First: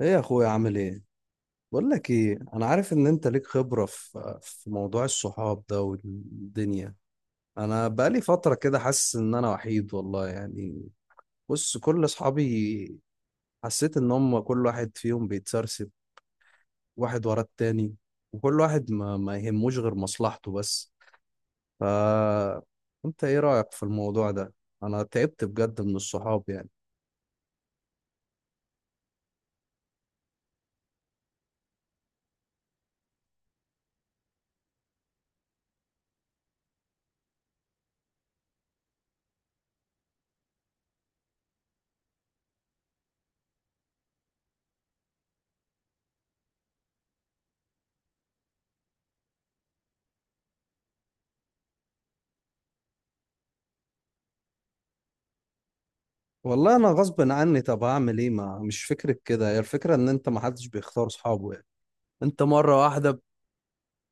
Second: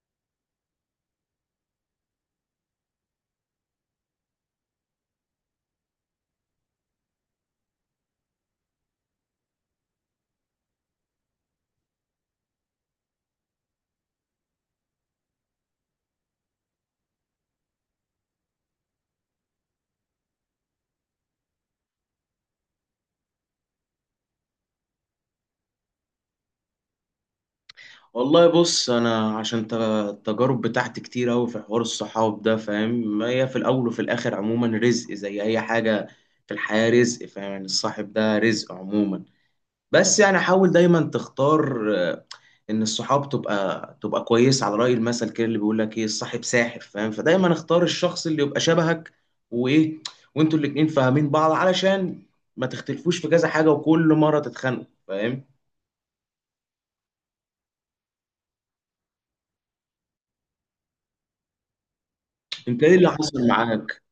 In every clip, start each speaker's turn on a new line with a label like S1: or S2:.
S1: ايه يا اخويا، عامل ايه؟ بقول لك ايه، انا عارف ان انت ليك خبرة في موضوع الصحاب ده والدنيا. انا بقالي فترة كده حاسس ان انا وحيد والله يعني. بص، كل اصحابي حسيت ان هم كل واحد فيهم بيتسرسب واحد ورا التاني. وكل واحد ما يهموش غير مصلحته بس. ف انت ايه رأيك في الموضوع ده؟ انا تعبت بجد من الصحاب يعني.
S2: والله بص انا عشان التجارب بتاعتي كتير اوي في حوار الصحاب ده فاهم. هي في الاول وفي الاخر عموما رزق زي اي حاجه في الحياه، رزق فاهم. يعني الصاحب ده رزق عموما. بس يعني حاول دايما تختار ان الصحاب تبقى كويس، على راي المثل كده اللي بيقول لك ايه، الصاحب ساحر فاهم. فدايما اختار الشخص اللي يبقى شبهك وايه، وانتوا الاتنين فاهمين بعض علشان ما تختلفوش في كذا حاجه وكل مره تتخانقوا فاهم.
S1: والله انا غصب عني، طب هعمل ايه؟ ما مش فكرة كده، هي الفكرة ان انت ما حدش بيختار صحابه. انت مرة
S2: انت ايه
S1: واحدة
S2: اللي حصل معاك؟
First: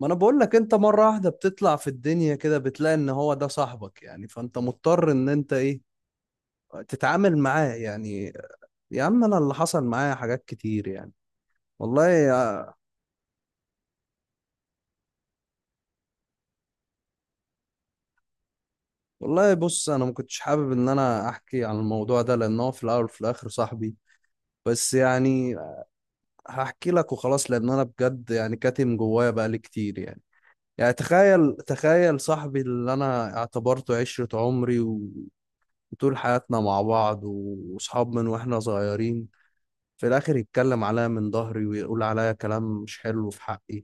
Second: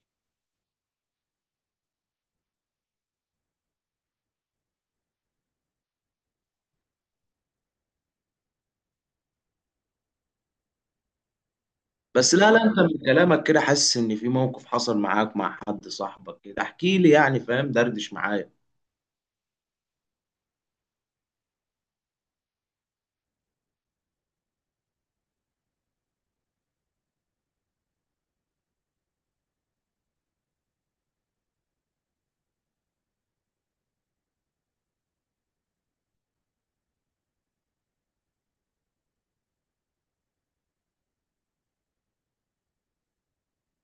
S1: ما انا بقول لك، انت مرة واحدة بتطلع في الدنيا كده بتلاقي ان هو ده صاحبك، يعني فانت مضطر ان انت ايه تتعامل معاه يعني. يا عم، انا اللي حصل معايا حاجات كتير يعني. والله
S2: بس لا لا،
S1: يا.
S2: انت من كلامك كده حاسس ان في موقف حصل معاك مع حد صاحبك كده، احكي لي يعني فاهم، دردش معايا.
S1: والله بص، انا ما كنتش حابب ان انا احكي عن الموضوع ده لان هو في الاول وفي الاخر صاحبي. بس يعني هحكي لك وخلاص، لان انا بجد يعني كاتم جوايا بقالي كتير يعني. يعني تخيل، تخيل صاحبي اللي انا اعتبرته عشرة عمري، طول حياتنا مع بعض وصحاب من واحنا صغيرين، في الاخر يتكلم عليا من ظهري ويقول عليا كلام مش حلو في حقي.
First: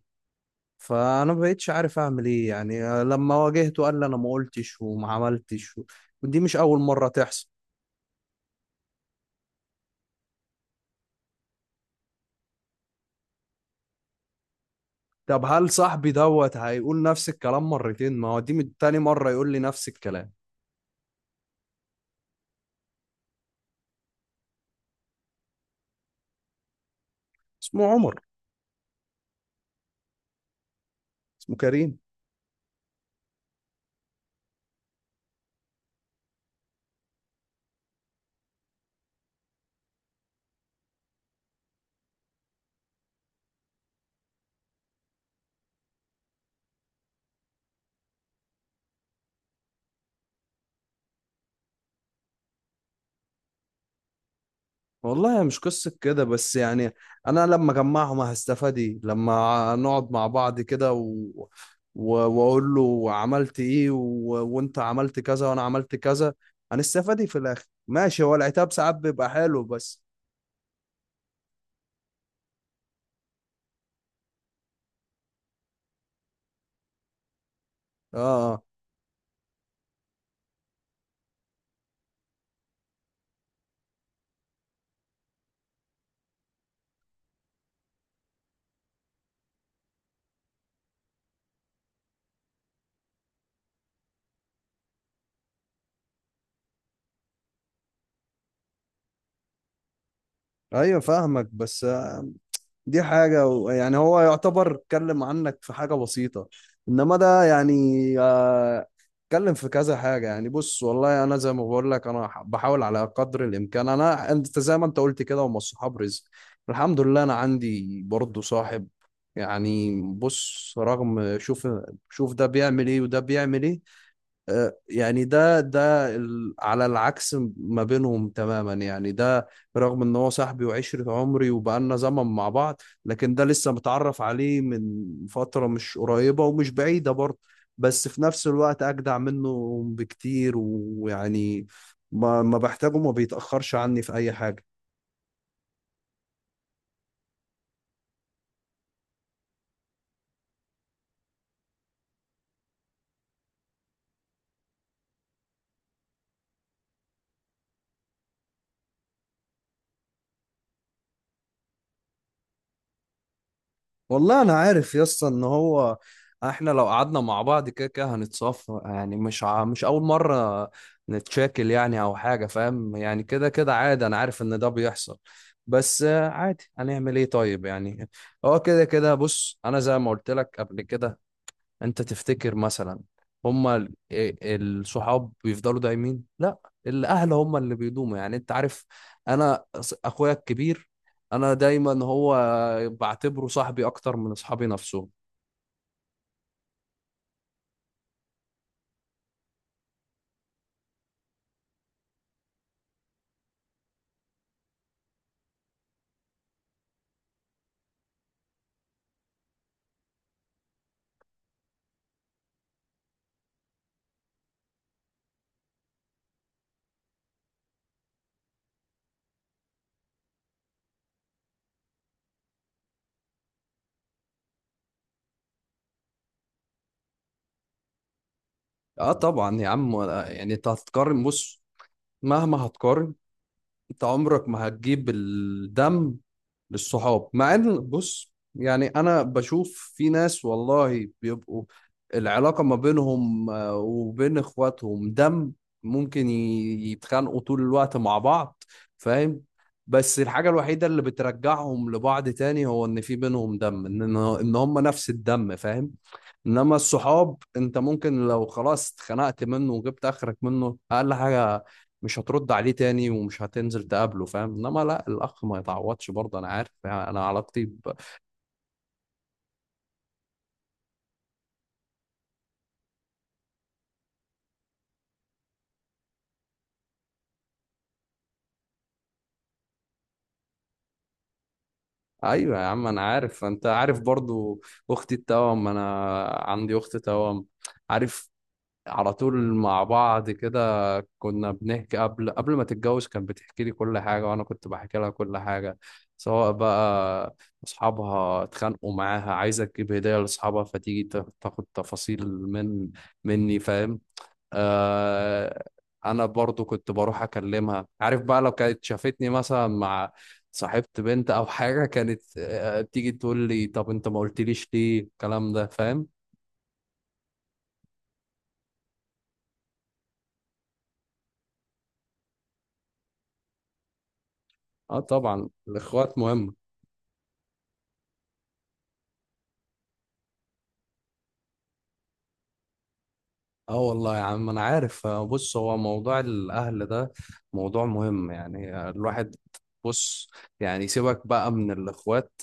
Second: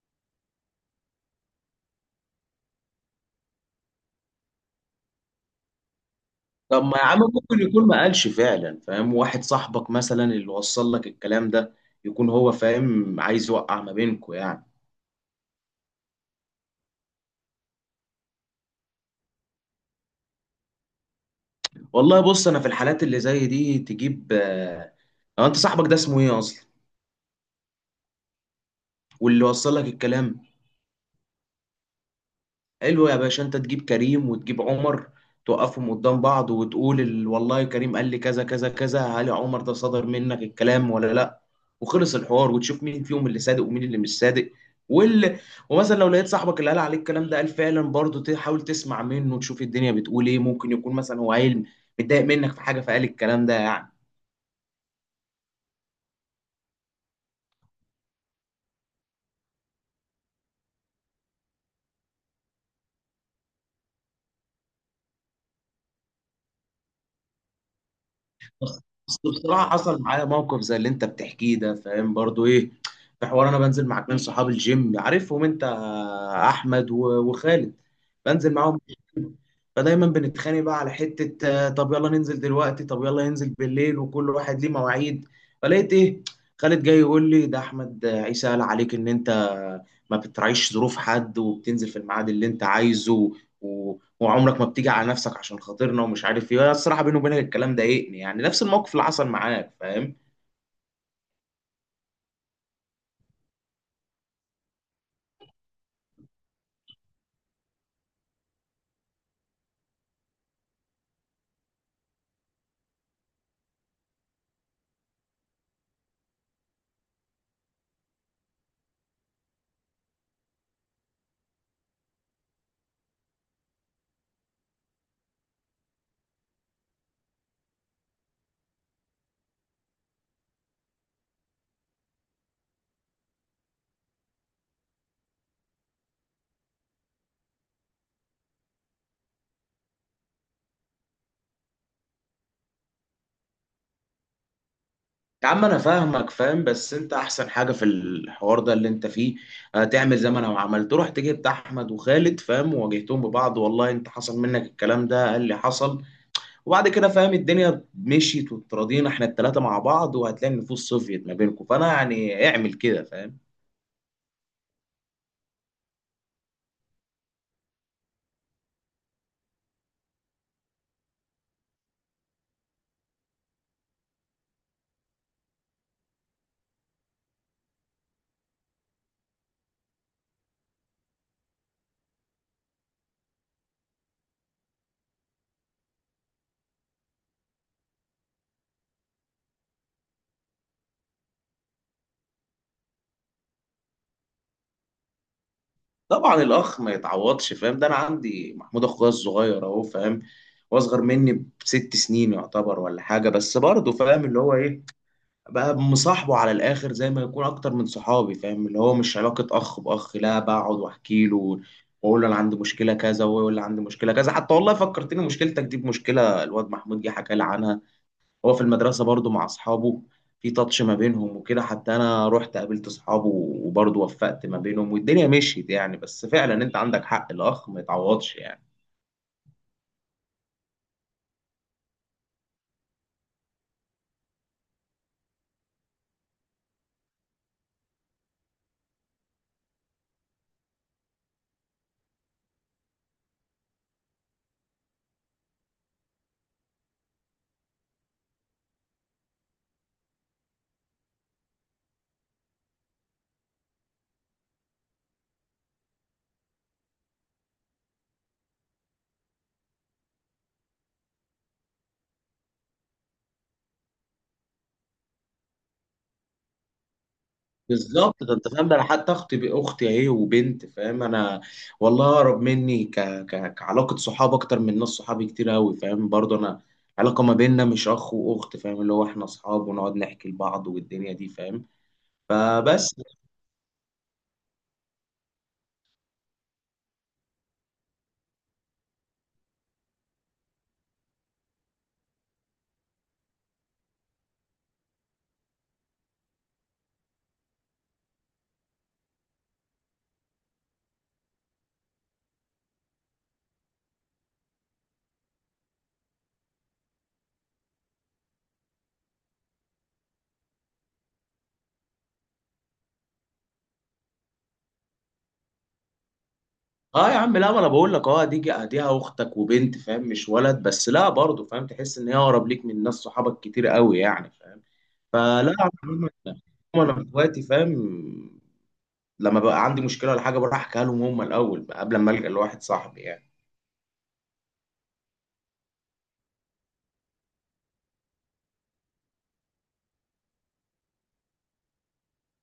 S1: فانا ما بقتش عارف اعمل ايه يعني، لما واجهته قال لي انا ما قلتش وما عملتش ودي مش اول
S2: طب ما يا
S1: مرة
S2: عم،
S1: تحصل.
S2: ممكن يكون ما قالش فعلا فاهم. واحد صاحبك مثلا اللي وصل لك الكلام ده يكون هو فاهم عايز يوقع ما بينكوا يعني.
S1: طب هل صاحبي دوت هيقول نفس الكلام مرتين؟ ما هو دي من تاني مرة يقول لي نفس الكلام.
S2: والله بص، انا في الحالات اللي زي دي تجيب هو انت صاحبك ده اسمه ايه اصلا؟
S1: اسمه عمر.
S2: واللي وصل لك الكلام؟
S1: اسمه كريم.
S2: حلو يا باشا، انت تجيب كريم وتجيب عمر، توقفهم قدام بعض وتقول والله كريم قال لي كذا كذا كذا، هل يا عمر ده صدر منك الكلام ولا لا؟ وخلص الحوار، وتشوف مين فيهم اللي صادق ومين اللي مش صادق. وال... ومثلا لو لقيت صاحبك اللي قال عليك الكلام ده قال فعلا، برضه تحاول تسمع منه وتشوف الدنيا بتقول ايه. ممكن يكون مثلا هو عيل متضايق منك في حاجه فقال الكلام ده يعني.
S1: والله هي مش قصة كده بس يعني، أنا لما أجمعهم هستفاد إيه؟ لما نقعد مع بعض كده و... وأقول له عملت إيه وأنت عملت كذا وأنا عملت كذا، هنستفاد إيه في الآخر؟ ماشي، هو العتاب
S2: بس
S1: ساعات بيبقى حلو،
S2: بصراحة
S1: بس.
S2: حصل معايا موقف زي اللي انت بتحكيه ده، فاهم برضو ايه، في حوار انا بنزل مع اتنين صحاب الجيم عارفهم انت، احمد وخالد.
S1: آه،
S2: بنزل
S1: آه.
S2: معاهم، فدايما بنتخانق بقى على حتة طب يلا ننزل دلوقتي، طب يلا ننزل بالليل، وكل واحد ليه مواعيد. فلقيت ايه، خالد جاي يقول لي ده احمد عيسى قال عليك ان انت ما بتراعيش ظروف حد وبتنزل في الميعاد اللي انت عايزه، وعمرك ما بتيجي على نفسك عشان خاطرنا ومش عارف ايه. أنا الصراحة بيني وبينك الكلام ضايقني يعني، نفس الموقف اللي حصل معاك فاهم.
S1: أيوه، فاهمك، بس دي حاجة يعني هو يعتبر اتكلم عنك في حاجة بسيطة، انما ده يعني آه، اتكلم في كذا حاجة. يعني بص والله انا زي ما بقول لك انا بحاول على قدر الامكان. انا انت زي ما انت قلت كده هم الصحاب رزق. الحمد لله انا عندي برضو صاحب. يعني بص، رغم، شوف، شوف ده بيعمل ايه وده بيعمل ايه. يعني ده على العكس ما بينهم تماما يعني. ده رغم ان هو صاحبي وعشرة عمري وبقالنا زمن مع بعض، لكن ده لسه متعرف عليه من فترة مش قريبة ومش بعيدة برضه، بس في نفس الوقت اجدع منه بكتير ويعني ما بحتاجه ما بيتأخرش عني في اي حاجة.
S2: يا عم انا فاهمك فاهم، بس انت احسن حاجه في الحوار ده اللي انت فيه تعمل زي ما انا عملت، رحت جبت احمد وخالد فاهم وواجهتهم ببعض، والله انت حصل منك الكلام ده؟ قال لي حصل. وبعد كده فاهم الدنيا مشيت وتراضينا احنا الثلاثه مع بعض، وهتلاقي النفوس صفيت ما بينكم. فانا يعني اعمل كده فاهم.
S1: والله انا عارف يا اسطى ان هو، احنا لو قعدنا مع بعض كده كده هنتصافى يعني، مش اول مره نتشاكل يعني او حاجه، فاهم. يعني كده كده عادي، انا عارف ان ده بيحصل. بس عادي، هنعمل ايه طيب يعني؟ هو كده كده. بص، انا زي ما قلت لك قبل كده، انت تفتكر مثلا هما الصحاب بيفضلوا دايمين؟ لا، الاهل هما اللي بيدوموا يعني، انت عارف. انا اخويا الكبير، انا دايما هو بعتبره صاحبي اكتر من اصحابي نفسهم.
S2: طبعا الاخ ما يتعوضش فاهم، ده انا عندي محمود اخويا الصغير اهو فاهم، واصغر مني ب6 سنين يعتبر ولا حاجه، بس برضه فاهم اللي هو ايه، بقى مصاحبه على الاخر زي ما يكون اكتر من صحابي فاهم، اللي هو مش علاقه اخ باخ، لا بقعد واحكي له واقول له انا عندي مشكله كذا وهو يقول لي عندي مشكله كذا. حتى والله فكرتني مشكلتك دي بمشكله الواد محمود، جه حكى لي عنها، هو في المدرسه برضه مع اصحابه في تاتش ما بينهم وكده، حتى انا رحت قابلت اصحابه وبرضه وفقت ما بينهم والدنيا مشيت يعني. بس فعلا انت عندك حق، الاخ ما يتعوضش يعني.
S1: اه طبعا يا عم. يعني انت هتقارن، بص، مهما هتقارن انت عمرك ما هتجيب الدم للصحاب. مع ان بص، يعني انا بشوف في ناس والله بيبقوا العلاقة ما بينهم وبين اخواتهم دم، ممكن يتخانقوا طول الوقت مع بعض، فاهم. بس الحاجة الوحيدة اللي بترجعهم لبعض تاني هو ان في بينهم دم، ان ان هم نفس الدم، فاهم. انما الصحاب، انت ممكن لو خلاص اتخنقت منه وجبت اخرك منه، اقل حاجه مش هترد عليه تاني ومش هتنزل تقابله، فاهم. انما لا، الاخ ما يتعوضش برضه، انا عارف يعني انا علاقتي.
S2: بالظبط، ده انت فاهم، ده انا حتى اختي، باختي اهي وبنت فاهم، انا والله اقرب مني كعلاقه صحاب اكتر من ناس صحابي كتير قوي فاهم، برضه انا علاقه ما بيننا مش اخ واخت فاهم، اللي هو احنا اصحاب ونقعد نحكي لبعض والدنيا دي فاهم.
S1: ايوه يا عم،
S2: فبس.
S1: انا عارف، انت عارف برضه. اختي التوأم، انا عندي اخت توأم، عارف، على طول مع بعض كده، كنا بنحكي قبل ما تتجوز كانت بتحكي لي كل حاجة وأنا كنت بحكي لها كل حاجة، سواء بقى أصحابها اتخانقوا معاها، عايزة تجيب هدية لأصحابها فتيجي تاخد تفاصيل من مني، فاهم. آه. أنا برضو كنت بروح أكلمها، عارف بقى لو كانت شافتني مثلا مع صاحبت بنت أو حاجة، كانت تيجي تقول لي طب أنت ما قلتليش ليه الكلام ده، فاهم.
S2: اه يا عم، لا ما انا بقول لك اه، ديها اختك وبنت فاهم، مش ولد، بس لا برضه فاهم تحس ان هي اقرب ليك من ناس صحابك كتير قوي يعني فاهم.
S1: اه طبعا،
S2: فلا يا عم،
S1: الاخوات مهم.
S2: انا اخواتي فاهم، لما بقى عندي مشكله ولا حاجه بروح احكيها لهم هم الاول قبل ما الجا لواحد صاحبي يعني.
S1: اه والله يا عم انا عارف. بص، هو موضوع الاهل ده موضوع مهم يعني. الواحد، بص، يعني سيبك بقى من الاخوات.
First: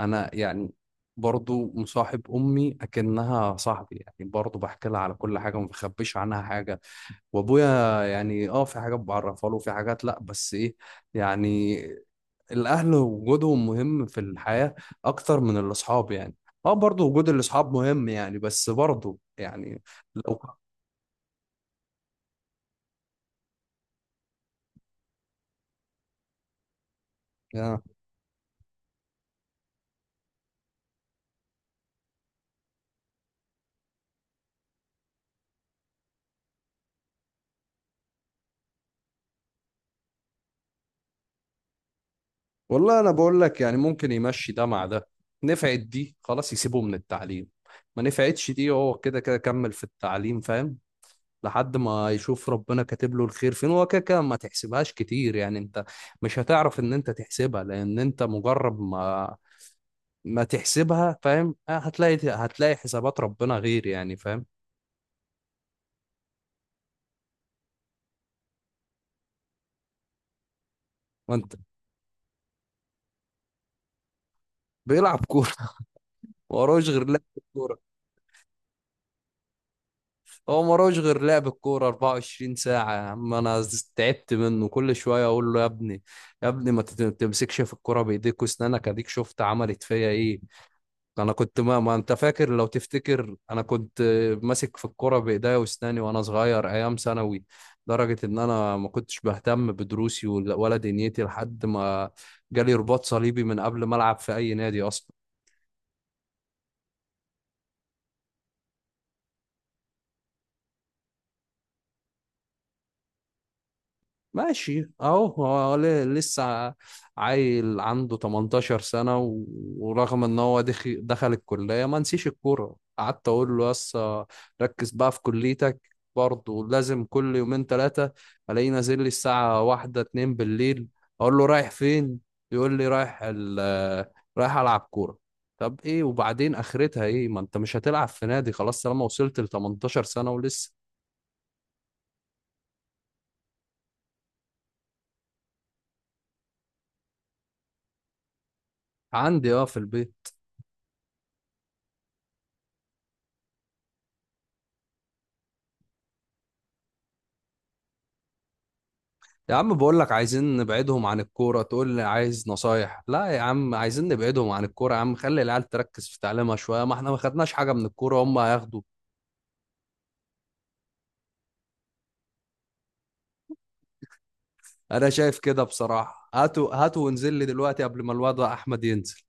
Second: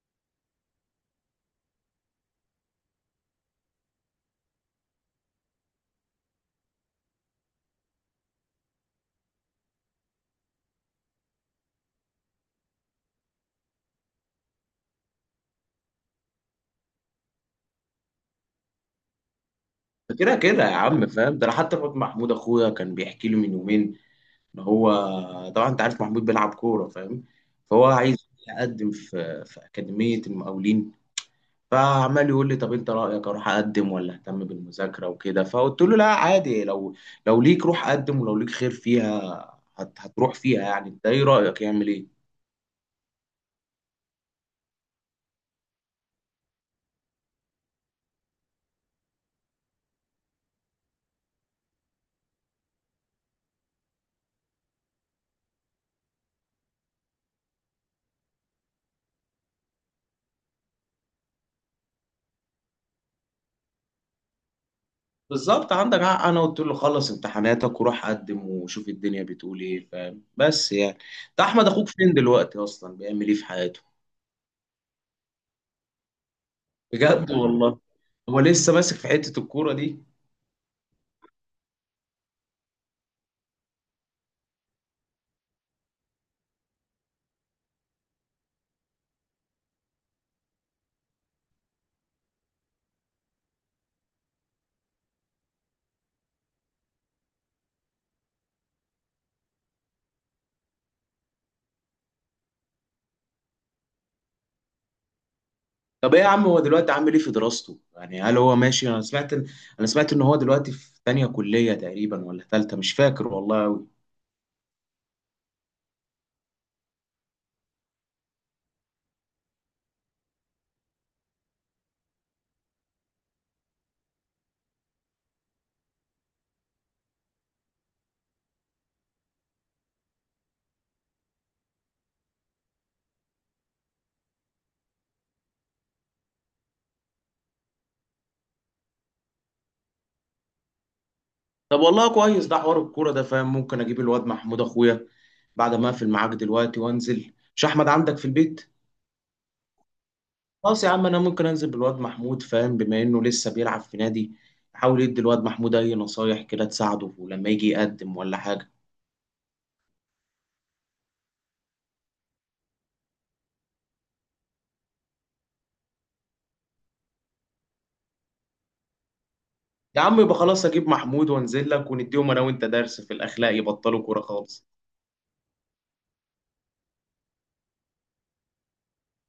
S1: انا يعني برضو مصاحب امي اكنها صاحبي، يعني برضو بحكي لها على كل حاجه وما بخبيش عنها حاجه. وابويا يعني اه، في حاجات بعرفها له في حاجات لا، بس ايه يعني، الاهل وجودهم مهم في الحياه اكتر من الاصحاب يعني. اه برضو وجود الاصحاب مهم يعني، بس برضو يعني
S2: فكده
S1: لو.
S2: كده يا عم فاهم، ده انا حتى الواد محمود اخويا كان بيحكي لي من يومين ان هو، طبعا انت عارف محمود بيلعب كوره فاهم، فهو عايز يقدم في اكاديميه المقاولين. فعمال يقول لي طب انت رايك اروح اقدم ولا اهتم بالمذاكره وكده، فقلت له لا عادي، لو ليك روح قدم، ولو ليك خير فيها هتروح فيها يعني. انت ايه رايك يعمل ايه؟
S1: والله انا بقول لك يعني، ممكن يمشي ده مع ده. نفعت دي خلاص يسيبه من التعليم، ما نفعتش دي هو كده كده كمل في التعليم، فاهم. لحد ما يشوف ربنا كاتب له الخير فين، هو كده كده ما تحسبهاش كتير يعني، انت مش هتعرف ان انت تحسبها لان انت مجرد ما ما تحسبها، فاهم. هتلاقي حسابات ربنا غير يعني، فاهم.
S2: بالظبط عندك حق، انا قلت له خلص امتحاناتك وروح قدم وشوف الدنيا بتقول ايه فاهم، بس يعني ده
S1: وانت.
S2: احمد اخوك فين دلوقتي اصلا بيعمل ايه في حياته؟
S1: بيلعب كوره. ما وراهوش غير لعب.
S2: بجد والله، هو لسه ماسك في حتة الكورة دي؟
S1: هو ملوش غير لعب الكورة 24 ساعة. يا عم أنا تعبت منه، كل شوية أقول له يا ابني، يا ابني ما تمسكش في الكورة بإيديك وأسنانك، أديك شفت عملت فيا إيه. أنا كنت ما أنت فاكر؟ لو تفتكر أنا كنت ماسك في الكورة بإيديا وأسناني وأنا صغير أيام ثانوي، لدرجة إن أنا ما كنتش بهتم بدروسي ولا دنيتي لحد ما جالي رباط صليبي من قبل ما ألعب في أي نادي أصلا.
S2: طب ايه يا عم، هو دلوقتي عامل ايه في دراسته يعني؟ هل هو ماشي؟ انا سمعت ان هو دلوقتي في تانية كلية تقريبا ولا تالتة مش فاكر والله قوي.
S1: ماشي اهو، هو لسه عيل عنده 18 سنة ورغم ان هو دخل الكلية ما نسيش الكورة، قعدت اقول له يس ركز بقى في كليتك، برضه لازم كل يومين ثلاثة الاقيه نازل لي الساعة واحدة اتنين بالليل. اقول له رايح فين؟ يقول لي رايح رايح العب كورة. طب ايه وبعدين اخرتها ايه؟ ما انت مش هتلعب في نادي خلاص طالما وصلت ل 18 سنة ولسه.
S2: طب والله كويس ده حوار الكورة ده فاهم، ممكن اجيب الواد محمود اخويا بعد ما اقفل معاك دلوقتي وانزل. مش احمد عندك في البيت؟
S1: عندي اه، في البيت.
S2: خلاص يا عم، انا ممكن انزل بالواد محمود فاهم بما انه لسه بيلعب في نادي، احاول ادي الواد محمود اي نصايح كده تساعده ولما يجي يقدم ولا حاجه.
S1: يا عم بقول لك عايزين نبعدهم عن الكورة، تقول لي عايز نصايح؟ لا يا عم عايزين نبعدهم عن الكورة، يا عم خلي العيال تركز في تعليمها شوية، ما احنا ما خدناش حاجة من الكورة هم هياخدوا.
S2: يا عم يبقى خلاص، اجيب محمود وانزل لك، ونديهم انا وانت درس في الاخلاق يبطلوا كوره خالص.
S1: انا شايف كده بصراحة، هاتوا هاتوا وانزل لي دلوقتي قبل ما الواد احمد ينزل.